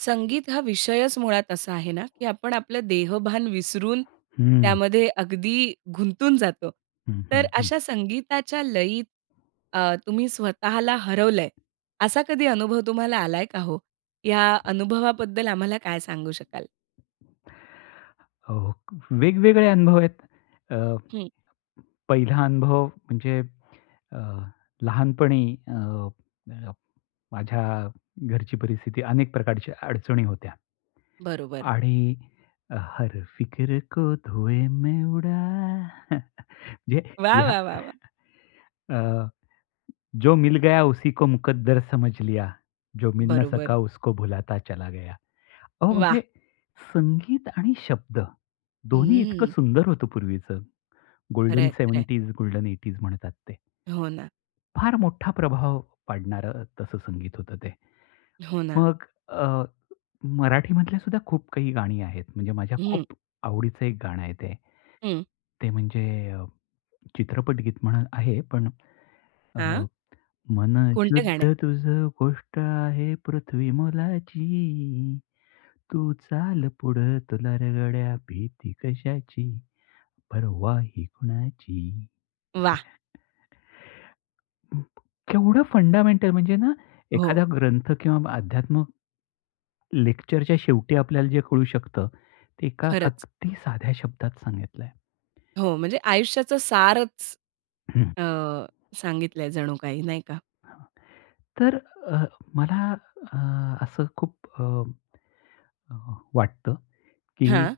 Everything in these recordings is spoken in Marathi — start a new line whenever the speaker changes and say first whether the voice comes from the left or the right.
right: संगीत हा विषयच मुळात असा आहे ना, की आपण आपलं देहभान विसरून,
left: हं.
right: त्यामध्ये अगदी गुंतून जातो.
left: हं,
right: तर
left: हं, हं.
right: अशा संगीताच्या लयीत, अ, तुम्ही स्वतःला हरवल आहे. असा कधी अनुभव तुम्हाला आला आहे का हो? या अनुभवाबद्दल आम्हाला काय सांगू शकाल?
left: हो, वेगवेगळे अनुभव आहेत. अ,
right: हं.
left: पहिला अनुभव म्हणजे अ, लहानपणी अ, अ, माझ्या घरची परिस्थिती अनेक प्रकारच्या अडचणी होत्या
right: बरोबर.
left: आणि हर फिक्र को धुए मे उडा. जे
right: वाह!
left: या
right: वाह! वाह! वाह!
left: अ, जो मिल गया उसी को मुकद्दर समझ लिया, जो मिलना सका
right: बरोबर.
left: उसको भुलाता चला गया. अहो म्हणजे
right: वाह!
left: संगीत आणि शब्द, दोन्ही इतकं
right: हम्म.
left: सुंदर होतं पूर्वीच.
right: खरं
left: गोल्डन
right: आहे. खरं आहे.
left: 70s, गोल्डन 80s म्हणतात ते.
right: हो ना.
left: फार मोठा प्रभाव पाडणारं तसं संगीत होतं ते.
right: हो ना.
left: मग अ, मराठी मधल्या सुद्धा खूप काही गाणी आहेत, म्हणजे माझ्या
right: हं.
left: खूप आवडीचं एक गाणं आहे ते.
right: हं.
left: ते म्हणजे चित्रपटगीत म्हणून आहे पण, अ,
right: हां.
left: मन
right: कोणतं गाणं आहे?
left: शुद्ध तुझं गोष्ट आहे पृथ्वी मोलाची, तू चाल पुढं तुला रं गड्या, भीती कशाची? परवा ही कुणाची?
right: वाह!
left: केवढं फंडामेंटल म्हणजे ना,
right: हो.
left: एखादा ग्रंथ किंवा अध्यात्म लेक्चरच्या शेवटी आपल्याला जे कळू शकतं, ते एका
right: खरंच.
left: अगदी साध्या शब्दात सांगितलं आहे.
right: हो, म्हणजे आयुष्याचं सारचं,
left: हं.
right: अ, सांगितलं आहे जणू काही नाही का?
left: हां, तर अ, मला अ, असं खूप अ, वाटतं, की
right: हां.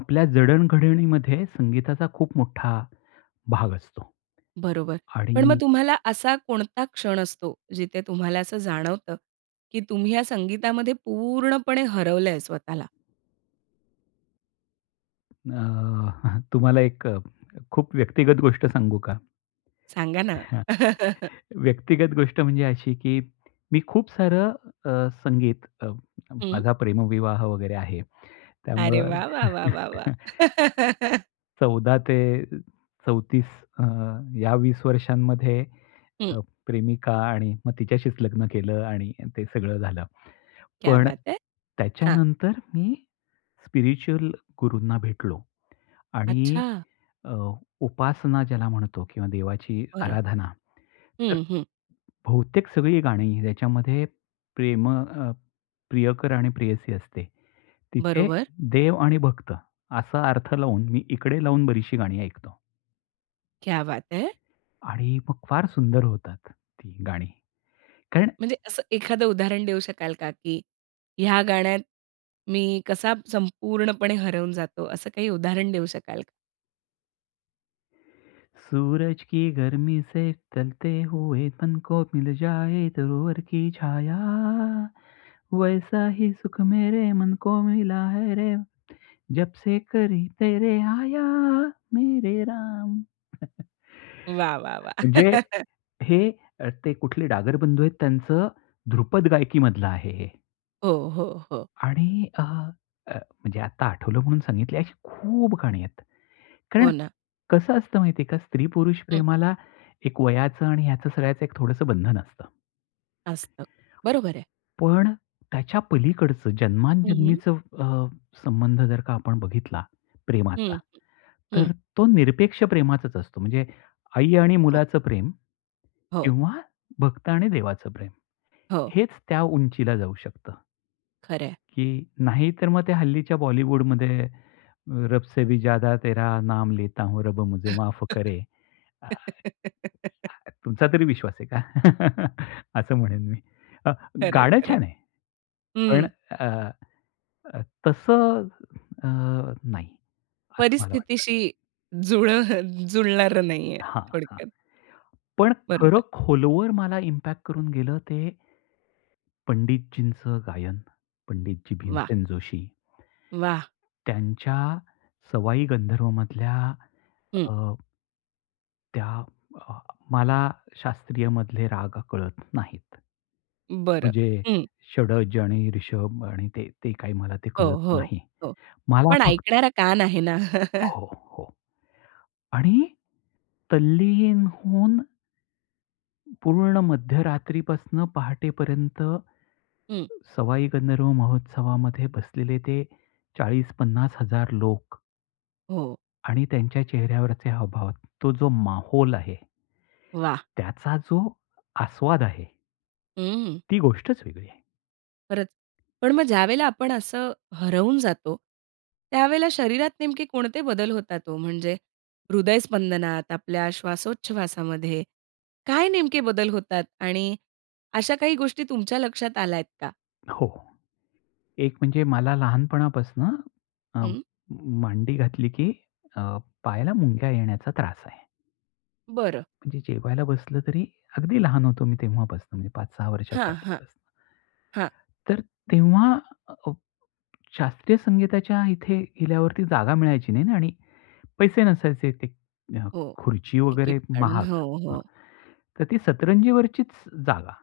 left: आपल्या जडणघडणीमध्ये संगीताचा खूप मोठा भाग असतो
right: बरोबर. पण मग
left: आणि
right: तुम्हाला असा कोणता क्षण असतो जिथे तुम्हाला असं जाणवतं, की तुम्ही या संगीतामध्ये पूर्णपणे हरवलंय स्वतःला?
left: अ, तुम्हाला एक खूप व्यक्तिगत गोष्ट सांगू का?
right: सांगा ना.
left: व्यक्तिगत गोष्ट म्हणजे अशी, की मी खूप सारं अ, संगीत अं, अ,
right: हं.
left: माझा प्रेमविवाह वगैरे आहे.
right: अरे
left: त्यामुळं,
right: वाह! वाह! वाह! वाह! वाह!
left: 14 ते 34 अ, या 20 वर्षांमध्ये,
right: हं.
left: अ, प्रेमिका आणि मग तिच्याशीच लग्न केलं आणि ते सगळं झालं.
right: क्या
left: पण
right: बात है! हां.
left: त्याच्यानंतर मी स्पिरिच्युअल गुरूंना भेटलो आणि
right: अच्छा!
left: अ, उपासना ज्याला म्हणतो किंवा देवाची
right: बरं.
left: आराधना. तर
right: हं, हं.
left: बहुतेक सगळी गाणी त्याच्यामध्ये, प्रेम अ, प्रियकर आणि प्रेयसी असते, तिथे
right: बरोबर.
left: देव आणि भक्त असा अर्थ लावून, मी इकडे लावून बरीचशी गाणी ऐकतो.
right: क्या बात है!
left: आणि मग फार सुंदर होतात ती गाणी कारण
right: म्हणजे असं एखादं उदाहरण देऊ शकाल का, की या गाण्यात मी कसा संपूर्णपणे हरवून जातो, असं काही उदाहरण देऊ शकाल का?
left: सूरज की गर्मी से चलते हुए तन को मिल जाए दूरवर की छाया, वैसा ही सुख मेरे मन को मिला है. रे जबसे करी तेरे आया. मेरे राम.
right: वाह, वाह, वाह!
left: म्हणजे हे ते कुठले डागर बंधू आहेत, त्यांचं ध्रुपद गायकी मधलं आहे हे.
right: हो, हो. हो.
left: आणि अ, म्हणजे आता आठवलं म्हणून सांगितली अशी खूप गाणी आहेत. कारण
right: हो ना.
left: कसं असतं माहिती आहे का, स्त्री पुरुष
right: हं.
left: प्रेमाला एक वयाचं आणि याच सगळ्याचं एक थोडंसं बंधन असतं.
right: असतं. बरोबर आहे.
left: पण त्याच्या पलीकडचं
right: हं, हं.
left: जन्माजन्मीच अ, संबंध जर का आपण बघितला प्रेमाचा,
right: हं, हं. हं.
left: तर तो निरपेक्ष प्रेमाचाच असतो. म्हणजे आई आणि
right: हो.
left: मुलाचं प्रेम
right: हो.
left: किंवा भक्त आणि देवाचं प्रेम,
right: हो.
left: हेच त्या उंचीला जाऊ शकतं.
right: खरं आहे.
left: की नाही तर मग ते हल्लीच्या बॉलीवूड मध्ये रब से भी ज्यादा तेरा नाम लेता हूं, रब मुझे माफ करे. अ, अ, तुमचा तरी विश्वास आहे का? असं म्हणेन मी. अ,
right: खरंय,
left: गाणं
right: खरंय,
left: छान आहे. पण
right: हं.
left: अ, अ, तसं अ, नाही, असं मला वाटतं.
right: परिस्थितीशी जुळं जुळणारं नाहीये
left: हां, हां.
right: थोडक्यात.
left: पण खरं
right: बरोबर.
left: खोलवर मला इम्पॅक्ट करून गेलं ते पंडितजींच गायन, पंडितजी
right: वाह!
left: भीमसेन जोशी.
right: वाह!
left: त्यांच्या सवाई गंधर्व मधल्या
right: हं.
left: अ, त्या अ, मला शास्त्रीय मधले राग कळत नाहीत.
right: बरं.
left: म्हणजे
right: हं.
left: षड्ज आणि रिषभ आणि ते, ते काही मला ते
right: हो,
left: कळत
right: हो,
left: नाही.
right: हो.
left: मला
right: पण
left: फक्त
right: ऐकणारा कान आहे ना?
left: हो, हो. आणि तल्लीन होऊन पूर्ण मध्यरात्रीपासनं पहाटेपर्यंत,
right: हं.
left: सवाई गंधर्व महोत्सवामध्ये बसलेले ते 40-50हजार लोक.
right: हो.
left: आणि त्यांच्या चेहऱ्यावरचे हावभाव तो जो माहोल आहे
right: वाह!
left: त्याचा जो आस्वाद आहे
right: हम्म.
left: ती गोष्टच वेगळी आहे.
right: खरचं. पण मग ज्यावेळेला आपण असं हरवून जातो, त्यावेळेला शरीरात नेमके कोणते बदल होतात ओ, म्हणजे हृदय स्पंदनात, आपल्या श्वासोच्छवासामध्ये काय नेमके बदल होतात? आणि अशा काही गोष्टी तुमच्या लक्षात आल्यात का?
left: हो. एक म्हणजे मला लहानपणापासून अ,
right: हं.
left: मांडी घातली की अ, पायाला मुंग्या येण्याचा त्रास आहे.
right: बरं.
left: म्हणजे जेवायला बसलं तरी, अगदी लहान होतो मी तेव्हापासून, 5-6 वर्षाचा
right: हां, हां.
left: असल्यापासून.
right: हां.
left: तर तेव्हा अ, शास्त्रीय संगीताच्या इथे गेल्यावरती जागा मिळायची नाही आणि पैसे नसायचे ते अ,
right: हो.
left: खुर्ची
right: तिकीट
left: वगैरे
right: काढून.
left: महाग
right: हो,
left: हां.
right: हो.
left: तर ती सतरंजीवरचीच जागा.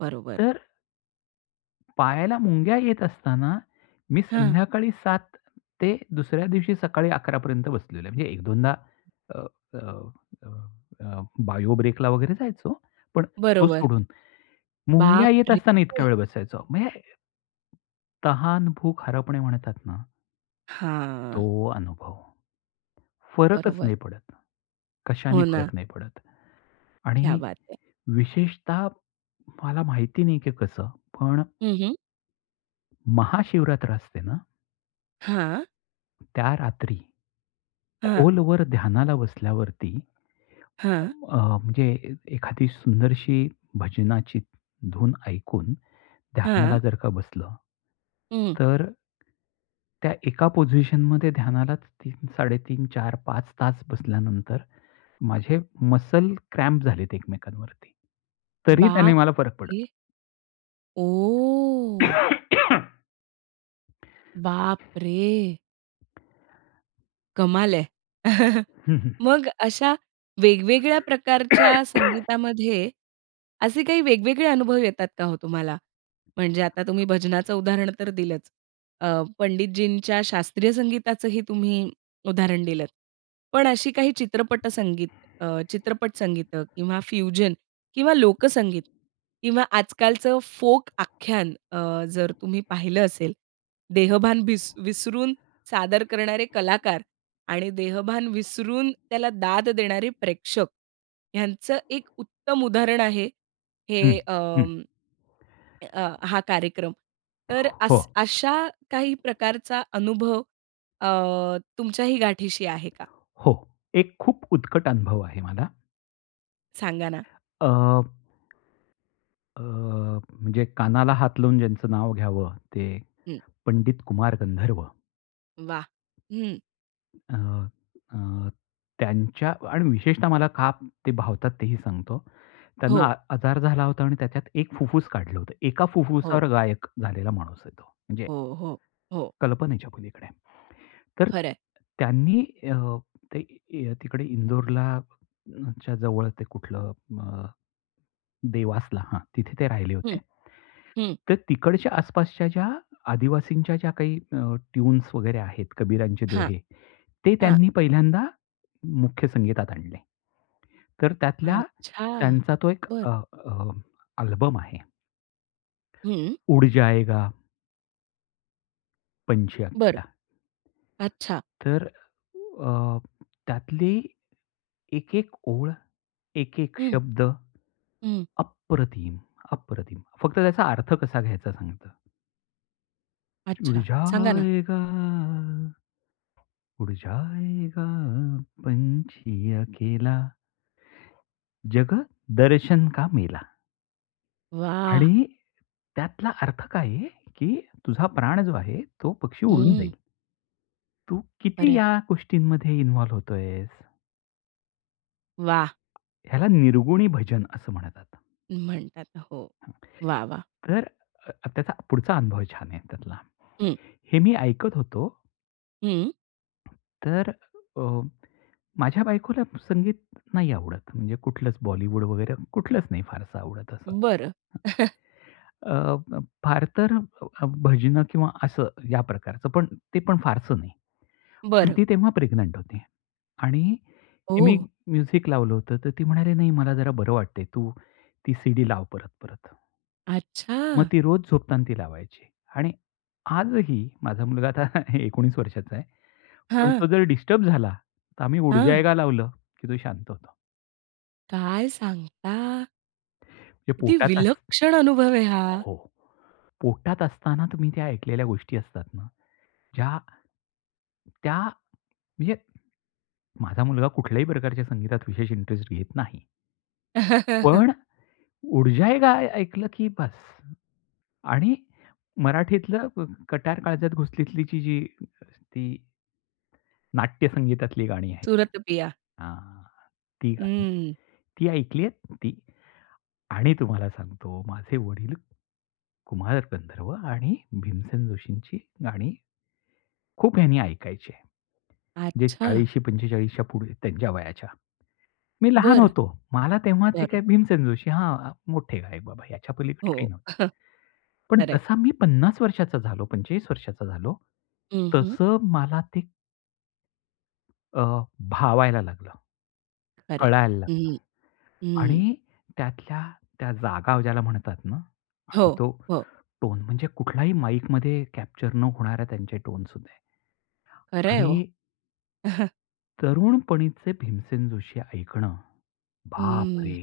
right: बरोबर.
left: तर पायाला मुंग्या येत असताना, मी
right: हां.
left: संध्याकाळी 7 ते दुसऱ्या दिवशी सकाळी 11 पर्यंत बसलेलो आहे. म्हणजे एक दोनदा अ, अ, अ, बायो ब्रेकला वगैरे जायचो. पण तो
right: बरोबर.
left: सोडून. मुंग्या
right: बाप
left: येत
right: रे!
left: असताना इतका वेळ बसायचो. म्हणजे ...तहान भूक हरपणे म्हणतात ना
right: हां.
left: तो अनुभव, फरकच
right: बरोबर.
left: नाही पडत, कशाने
right: हो ना.
left: फरक नाही पडत.
right: क्या
left: आणि
right: बात है!
left: विशेषतः मला माहिती नाही की कसं पण
right: हं, हं.
left: महाशिवरात्र असते ना?
right: हां.
left: त्या रात्री,
right: हां.
left: खोलवर ध्यानाला बसल्यावरती,
right: हां.
left: अ, म्हणजे एखादी सुंदरशी भजनाची धून ऐकून,
right: हां.
left: ध्यानाला जर का बसलं,
right: हं.
left: तर त्या एका पोझिशन मध्ये ध्यानालाच 3-3:30 4-5 तास बसल्यानंतर, माझे मसल क्रॅम्प झालेत एकमेकांवरती. तरी त्याने मला फरक पडला.
right: बापरे! ओह! बापरे! कमाल आहे.
left: हं, हं.
right: मग अशा वेगवेगळ्या प्रकारच्या संगीतामध्ये, असे काही वेगवेगळे अनुभव येतात का हो तुम्हाला? म्हणजे आता तुम्ही भजनाचं उदाहरण तर दिलंच, अ, पंडितजींच्या शास्त्रीय संगीताचंही तुम्ही उदाहरण दिलंत. पण अशी काही चित्रपट संगीत अ, चित्रपट संगीत किंवा फ्युजन किंवा लोकसंगीत किंवा आजकालचं फोक आख्यान अ, जर तुम्ही पाहिलं असेल, देहभान विस विसरून, सादर करणारे कलाकार आणि देहभान विसरून त्याला दाद देणारे प्रेक्षक, ह्यांचं एक उत्तम उदाहरण आहे,
left: हं,
right: हे
left: हं.
right: अं, अ, हा कार्यक्रम. तर
left: हो.
right: अस अशा काही प्रकारचा अनुभव अ, तुमच्याही गाठीशी आहे का?
left: हो, एक खूप उत्कट अनुभव आहे मला.
right: सांगा ना.
left: अ, अ, म्हणजे कानाला हात लावून ज्यांचं नाव घ्यावं, ते
right: हं.
left: पंडित कुमार गंधर्व.
right: वाह! हं.
left: अ, अ, त्यांच्यांत आणि विशेषतः मला ते का भावतात, तेही सांगतो. त्यांना
right: हो.
left: अ आजार झाला होता आणि त्याच्यात 1 फुफ्फूस काढलं होतं, 1का
right: हो.
left: फुफ्फुसावर गायक झालेला माणूस आहे तो. म्हणजे
right: हो, हो. हो.
left: कल्पनेच्या पलीकडे. तर
right: खरंय.
left: त्यांनी अ, ते तिकडे इंदोरच्या जवळ ते कुठलं अ, देवासला हां, तिथे ते राहिले
right: हं,
left: होते.
right: हं.
left: तर तिकडच्या आसपासच्या ज्या, आदिवासींच्या ज्या काही अ, टीऊन्झ वगैरे आहेत, कबीरांचे
right: हां,
left: दोहे, ते
right: हां
left: त्यांनी पहिल्यांदा मुख्य संगीतात आणले. तर त्यातला
right: अच्छा,
left: त्यांचा तो एक
right: बरं.
left: अ, अ, आल्बम आहे.
right: हं.
left: उड जायेगा पंछी
right: बरं,
left: अपना.
right: अच्छा.
left: तर अ, त्यातली 1-1 ओळ, 1-1
right: हं.
left: शब्द,
right: हं.
left: अप्रतिम! अप्रतिम! फक्त त्याचा अर्थ कसा घ्यायचा, सांगतो. ऊड
right: अच्छा. सांगा ना.
left: जाएगा. ऊड जाएगा पंची अकेला. जग, दर्शन का मेला.
right: वाह!
left: आणि त्यातला अर्थ काय आहे, की तुझा प्राण जो आहे, तो पक्षी उडून
right: हम्म.
left: जाईल. तू
right: बरं
left: किती
right: आहे.
left: या गोष्टींमध्ये इन्व्हॉल्व्ह होत आहेस?
right: वाह!
left: ह्याला निर्गुणी भजन असं म्हणतात.
right: म्हणतात. हो. वाह! वाह!
left: अंगठे [unintelligible] तर अ, त्याचा पुढचा अनुभव छान आहे त्यातला.
right: हं.
left: हे मी ऐकत होतो.
right: हं.
left: तर अ, माझ्या बायकोला संगीत नाही आवडत म्हणजे कुठलंच बॉलीवूड वगैरे, कुठलंच नाही फारसं आवडत, असं.
right: बरं.
left: अ, अ, फार तर भजनं किंवा असं या प्रकारचं, पण ते पण फारसं नाही. पण
right: बरं.
left: ती तेव्हा प्रेग्नंट होती. आणि मी
right: ओह!
left: म्युझिक लावलं होतं तर ती म्हणाली, नाही मला जरा बरं वाटत आहे, तू ती सीडी लाव परत-परत. मग
right: अच्छा!
left: ती रोज झोपताना ती लावायची. आणि आजही माझा मुलगा आता 19 वर्षाचा आहे. पण
right: हां.
left: तो जर डिस्टर्ब झाला, तर आम्ही उड़
right: हां.
left: जाएगा लावलं की तो शांत होतो.
right: काय सांगता?
left: हे
right: किती
left: पोटात अस
right: विलक्षण अनुभव आहे हा!
left: हो, पोटात असताना तुम्ही त्या ऐकलेल्या गोष्टी असतात ना, ज्या त्या म्हणजे माझा मुलगा कुठल्याही प्रकारच्या संगीतात विशेष इंटरेस्ट घेत नाही. पण ऊर्जा ए काय ऐकलं की बस्स. आणि मराठीतलं व् व कट्यार काळजात घुसलीतली जी, ती नाट्यसंगीतातली गाणी आहेत,
right: सूरत पिया.
left: अ हां, ती गाणी
right: हं.
left: ती ऐकली आहेत ती? आणि तुम्हाला सांगतो माझे वडील, कुमार गंधर्व आणि भीमसेन जोशींची गाणी खूप हयानी ऐकायचे. जे
right: अच्छा.
left: 40शी- 45 च्या पुढे त्यांच्या वयाच्या, मी लहान
right: बरं.
left: होतो. मला तेव्हा ते काय,
right: बरोबर.
left: भीमसेन जोशी हा मोठे गायक बाबा, ह्याच्यापलीकडे
right: हो.
left: काही नव्हतं. पण
right: खर आहे.
left: जसा मी 50 वर्षाचा झालो 45 वर्षाचा झालो
right: हं, हं.
left: तसं मला ते अ, भावायला लागलं,
right: खर आहे.
left: कळायला
right: हं
left: लागलं
right: हं. हं, हं.
left: आणि त्यातल्या त्या जागा ज्याला म्हणतात ना
right: हो,
left: तो
right: हो.
left: टोन, म्हणजे कुठल्याही माईकमध्ये कॅप्चर न होणाऱ्या त्यांच्या टोन्स होते
right: खरंय हो.
left: आणि तरुणपणीचे भीमसेन जोशी ऐकणं,
right: हं.
left: बापरे!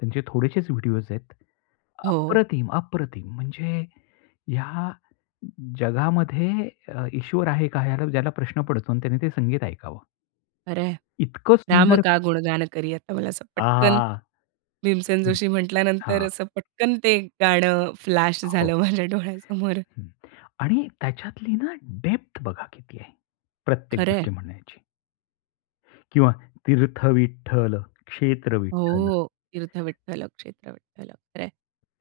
left: त्यांचे थोडेसेच व्हिडिओस आहेत.
right: हो.
left: अप्रतिम! अप्रतिम! म्हणजे, या ज जगामध्ये अ, ईश्वर आहे का? ज्याला प्रश्न पडतो आणि त्याने ते संगीत ऐकावं.
right: खरं आहे.
left: इतकं
right: राम
left: सुंदर.
right: का गुणगान करे तर असं
left: आ.
right: पटकन, भीमसेन
left: हं.
right: जोशी म्हंटल्यानंतर,
left: हां.
right: असं पटकन ते गाणं फ्लॅश
left: हो.
right: झालं माझ्या डोळ्यासमोर.
left: हं. आणि त्याच्यातली ना, डेप्थ बघा किती आहे, प्रत्येक
right: खरं आहे.
left: गोष्टी म्हणायची. किंवा, तीर्थ विठ्ठल, क्षेत्र
right: हो,
left: विठ्ठल.
right: हो, तीर्थ विठ्ठल क्षेत्र विठ्ठल. खरं आहे.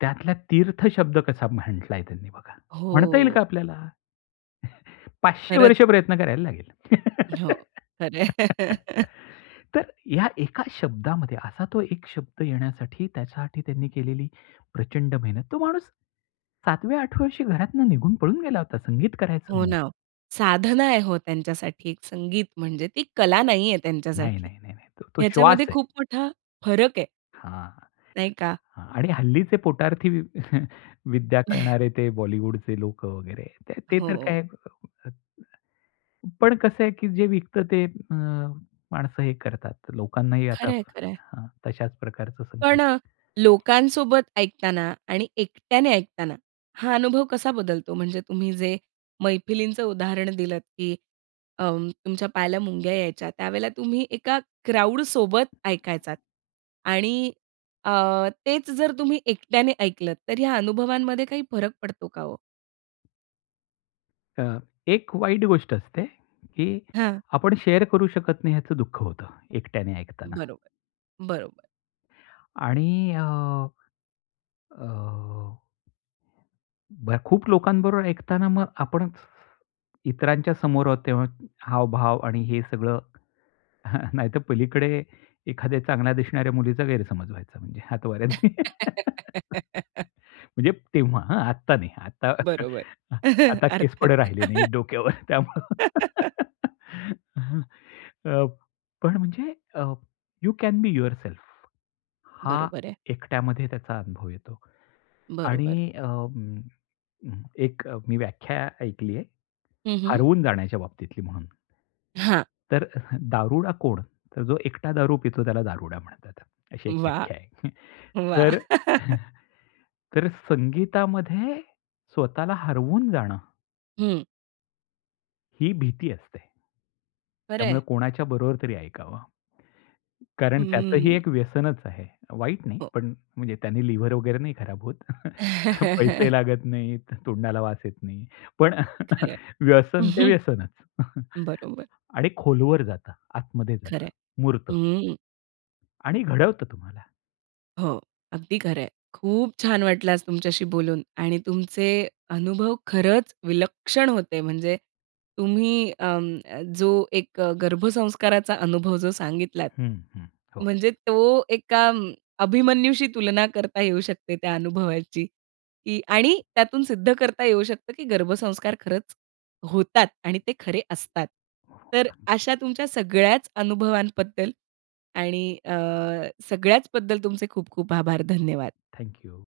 left: त्यातला तीर्थ शब्द कसा म्हंटलाय त्यांनी बघा. म्हणता येईल का
right: हो.
left: आपल्याला? 500
right: खरंच.
left: वर्ष प्रयत्न करायला लागेल.
right: हो. खरं आहे.
left: तर या एका शब्दामध्ये, असा तो एक शब्द येण्यासाठी, त्याच्यासाठी त्यांनी केलेली प्रचंड मेहनत. तो माणूस सातव्या, आठव्या वर्षी घरातून निघून पळून गेला होता. संगीत करायचं
right: हो
left: म्हणून.
right: ना, साधना आहे हो त्यांच्यासाठी एक संगीत म्हणजे, ती कला नाही आहे
left: नाही,
right: त्यांच्यासाठी.
left: नाही, नाही तो श्वास
right: ह्याच्यामध्ये
left: आहे.
right: खूप मोठा फरक आहे.
left: हां.
right: नाही का?
left: हां आणि हल्लीचे पोटार्थी वि विद्या करणारे, ते बॉलिवूडचे लोकं वगैरे. ते तर
right: हो.
left: काय, अ, अ पण कसं आहे, की जे विकत ते अ, माणसं हे करतात, लोकांनाही आता
right: खरंय, खरंय.
left: हं, तशाच प्रकारचं संगीत
right: पण लोकांसोबत ऐकताना आणि एकट्याने ऐकताना, हा अनुभव कसा बदलतो. म्हणजे तुम्ही जे मैफिलींचं उदाहरण दिलत, की अं, तुमच्या पायाला मुंग्या यायच्या, त्यावेळेला तुम्ही एका क्राउडसोबत ऐकायचात आणि अ, तेच जर तुम्ही एकट्याने ऐकलत. तर ह्या अनुभवांमध्ये काही फरक पडतो का हो?
left: अ, एक वाईट गोष्ट असते की
right: हं.
left: आपण शेअर करू शकत नाही याचं दुःख होतं, एकट्याने ऐकताना.
right: बरोबर, बरोबर.
left: आणि अ, अ, ब खूप लोकांबरोबर ऐकताना मग आपण इतरांच्या समोर आहोत तेव्हा हावभाव आणि हे सगळं नाहीतर पलीकडे एखाद्या चांगल्या दिसणाऱ्या मुलीचा गैरसमज व्हायचा म्हणजे हातवाऱ्यांनी. म्हणजे तेव्हा हां, आता नाही आता,
right: बरोबर.
left: आता केस
right: अर्थात.
left: पण राहिले नाहीत डोक्यावर. त्यामुळे अ, पण म्हणजे अ, यू कॅन बी युअरसेल्फ, हा
right: बरोबर आहे.
left: एकट्यामध्ये त्याचा अनुभव येतो.
right: बरोबर.
left: आणि अ, म एक मी व्याख्या ऐकली आहे,
right: हं, हं.
left: हरवून जाण्याच्या बाबतीतली म्हणून.
right: हां.
left: तर अ, दारुडा कोण? तर जो एकटा दारू पितो, त्याला दारुडा म्हणतात. अशी एक
right: वाह!
left: व्याख्या आहे.
right: वाह!
left: तर, तर अ, संगीतामध्ये स्वतःला हरवून जाणं
right: हं.
left: ही भीती असते. त्यामुळे
right: खरंय.
left: कोणाच्या बरोबर तरी ऐकावं. कारण त्याचंही
right: हम्म.
left: एक व्यसनच आहे. वाईट नाही
right: हो.
left: पण म्हणजे त्यांनी लिव्हर वगैरे नाही खराब होत पैसे लागत नाहीत तोंडाला वास येत नाही. पण
right: खरंय.
left: व्यसन ते व्यसनच.
right: बरोबर.
left: आणि खोलवर जातं. आतमध्ये जातं.
right: खरंय.
left: मुरत.
right: अं.
left: आणि घडवत तुम्हाला.
right: हो. अगदी खरंय. खूप छान वाटलं आज तुमच्याशी बोलून आणि तुमचे अनुभव खरंच विलक्षण होते. म्हणजे तुम्ही अं, जो एक गर्भसंस्काराचा अनुभव जो सांगितलात,
left: हं, हं. हो.
right: म्हणजे तो एका अं, अभिमन्यूशी तुलना करता येऊ शकते त्या अनुभवाची की आणि त्यातून सिद्ध करता येऊ शकतं की गर्भसंस्कार खरंच होतात आणि ते खरे असतात. तर
left: [unintelligible]
right: अशा तुमच्या सगळ्याच अनुभवांबद्दल आणि अ, सगळ्याचबद्दल तुमचे खूप-खूप आभार, धन्यवाद.
left: Thank you.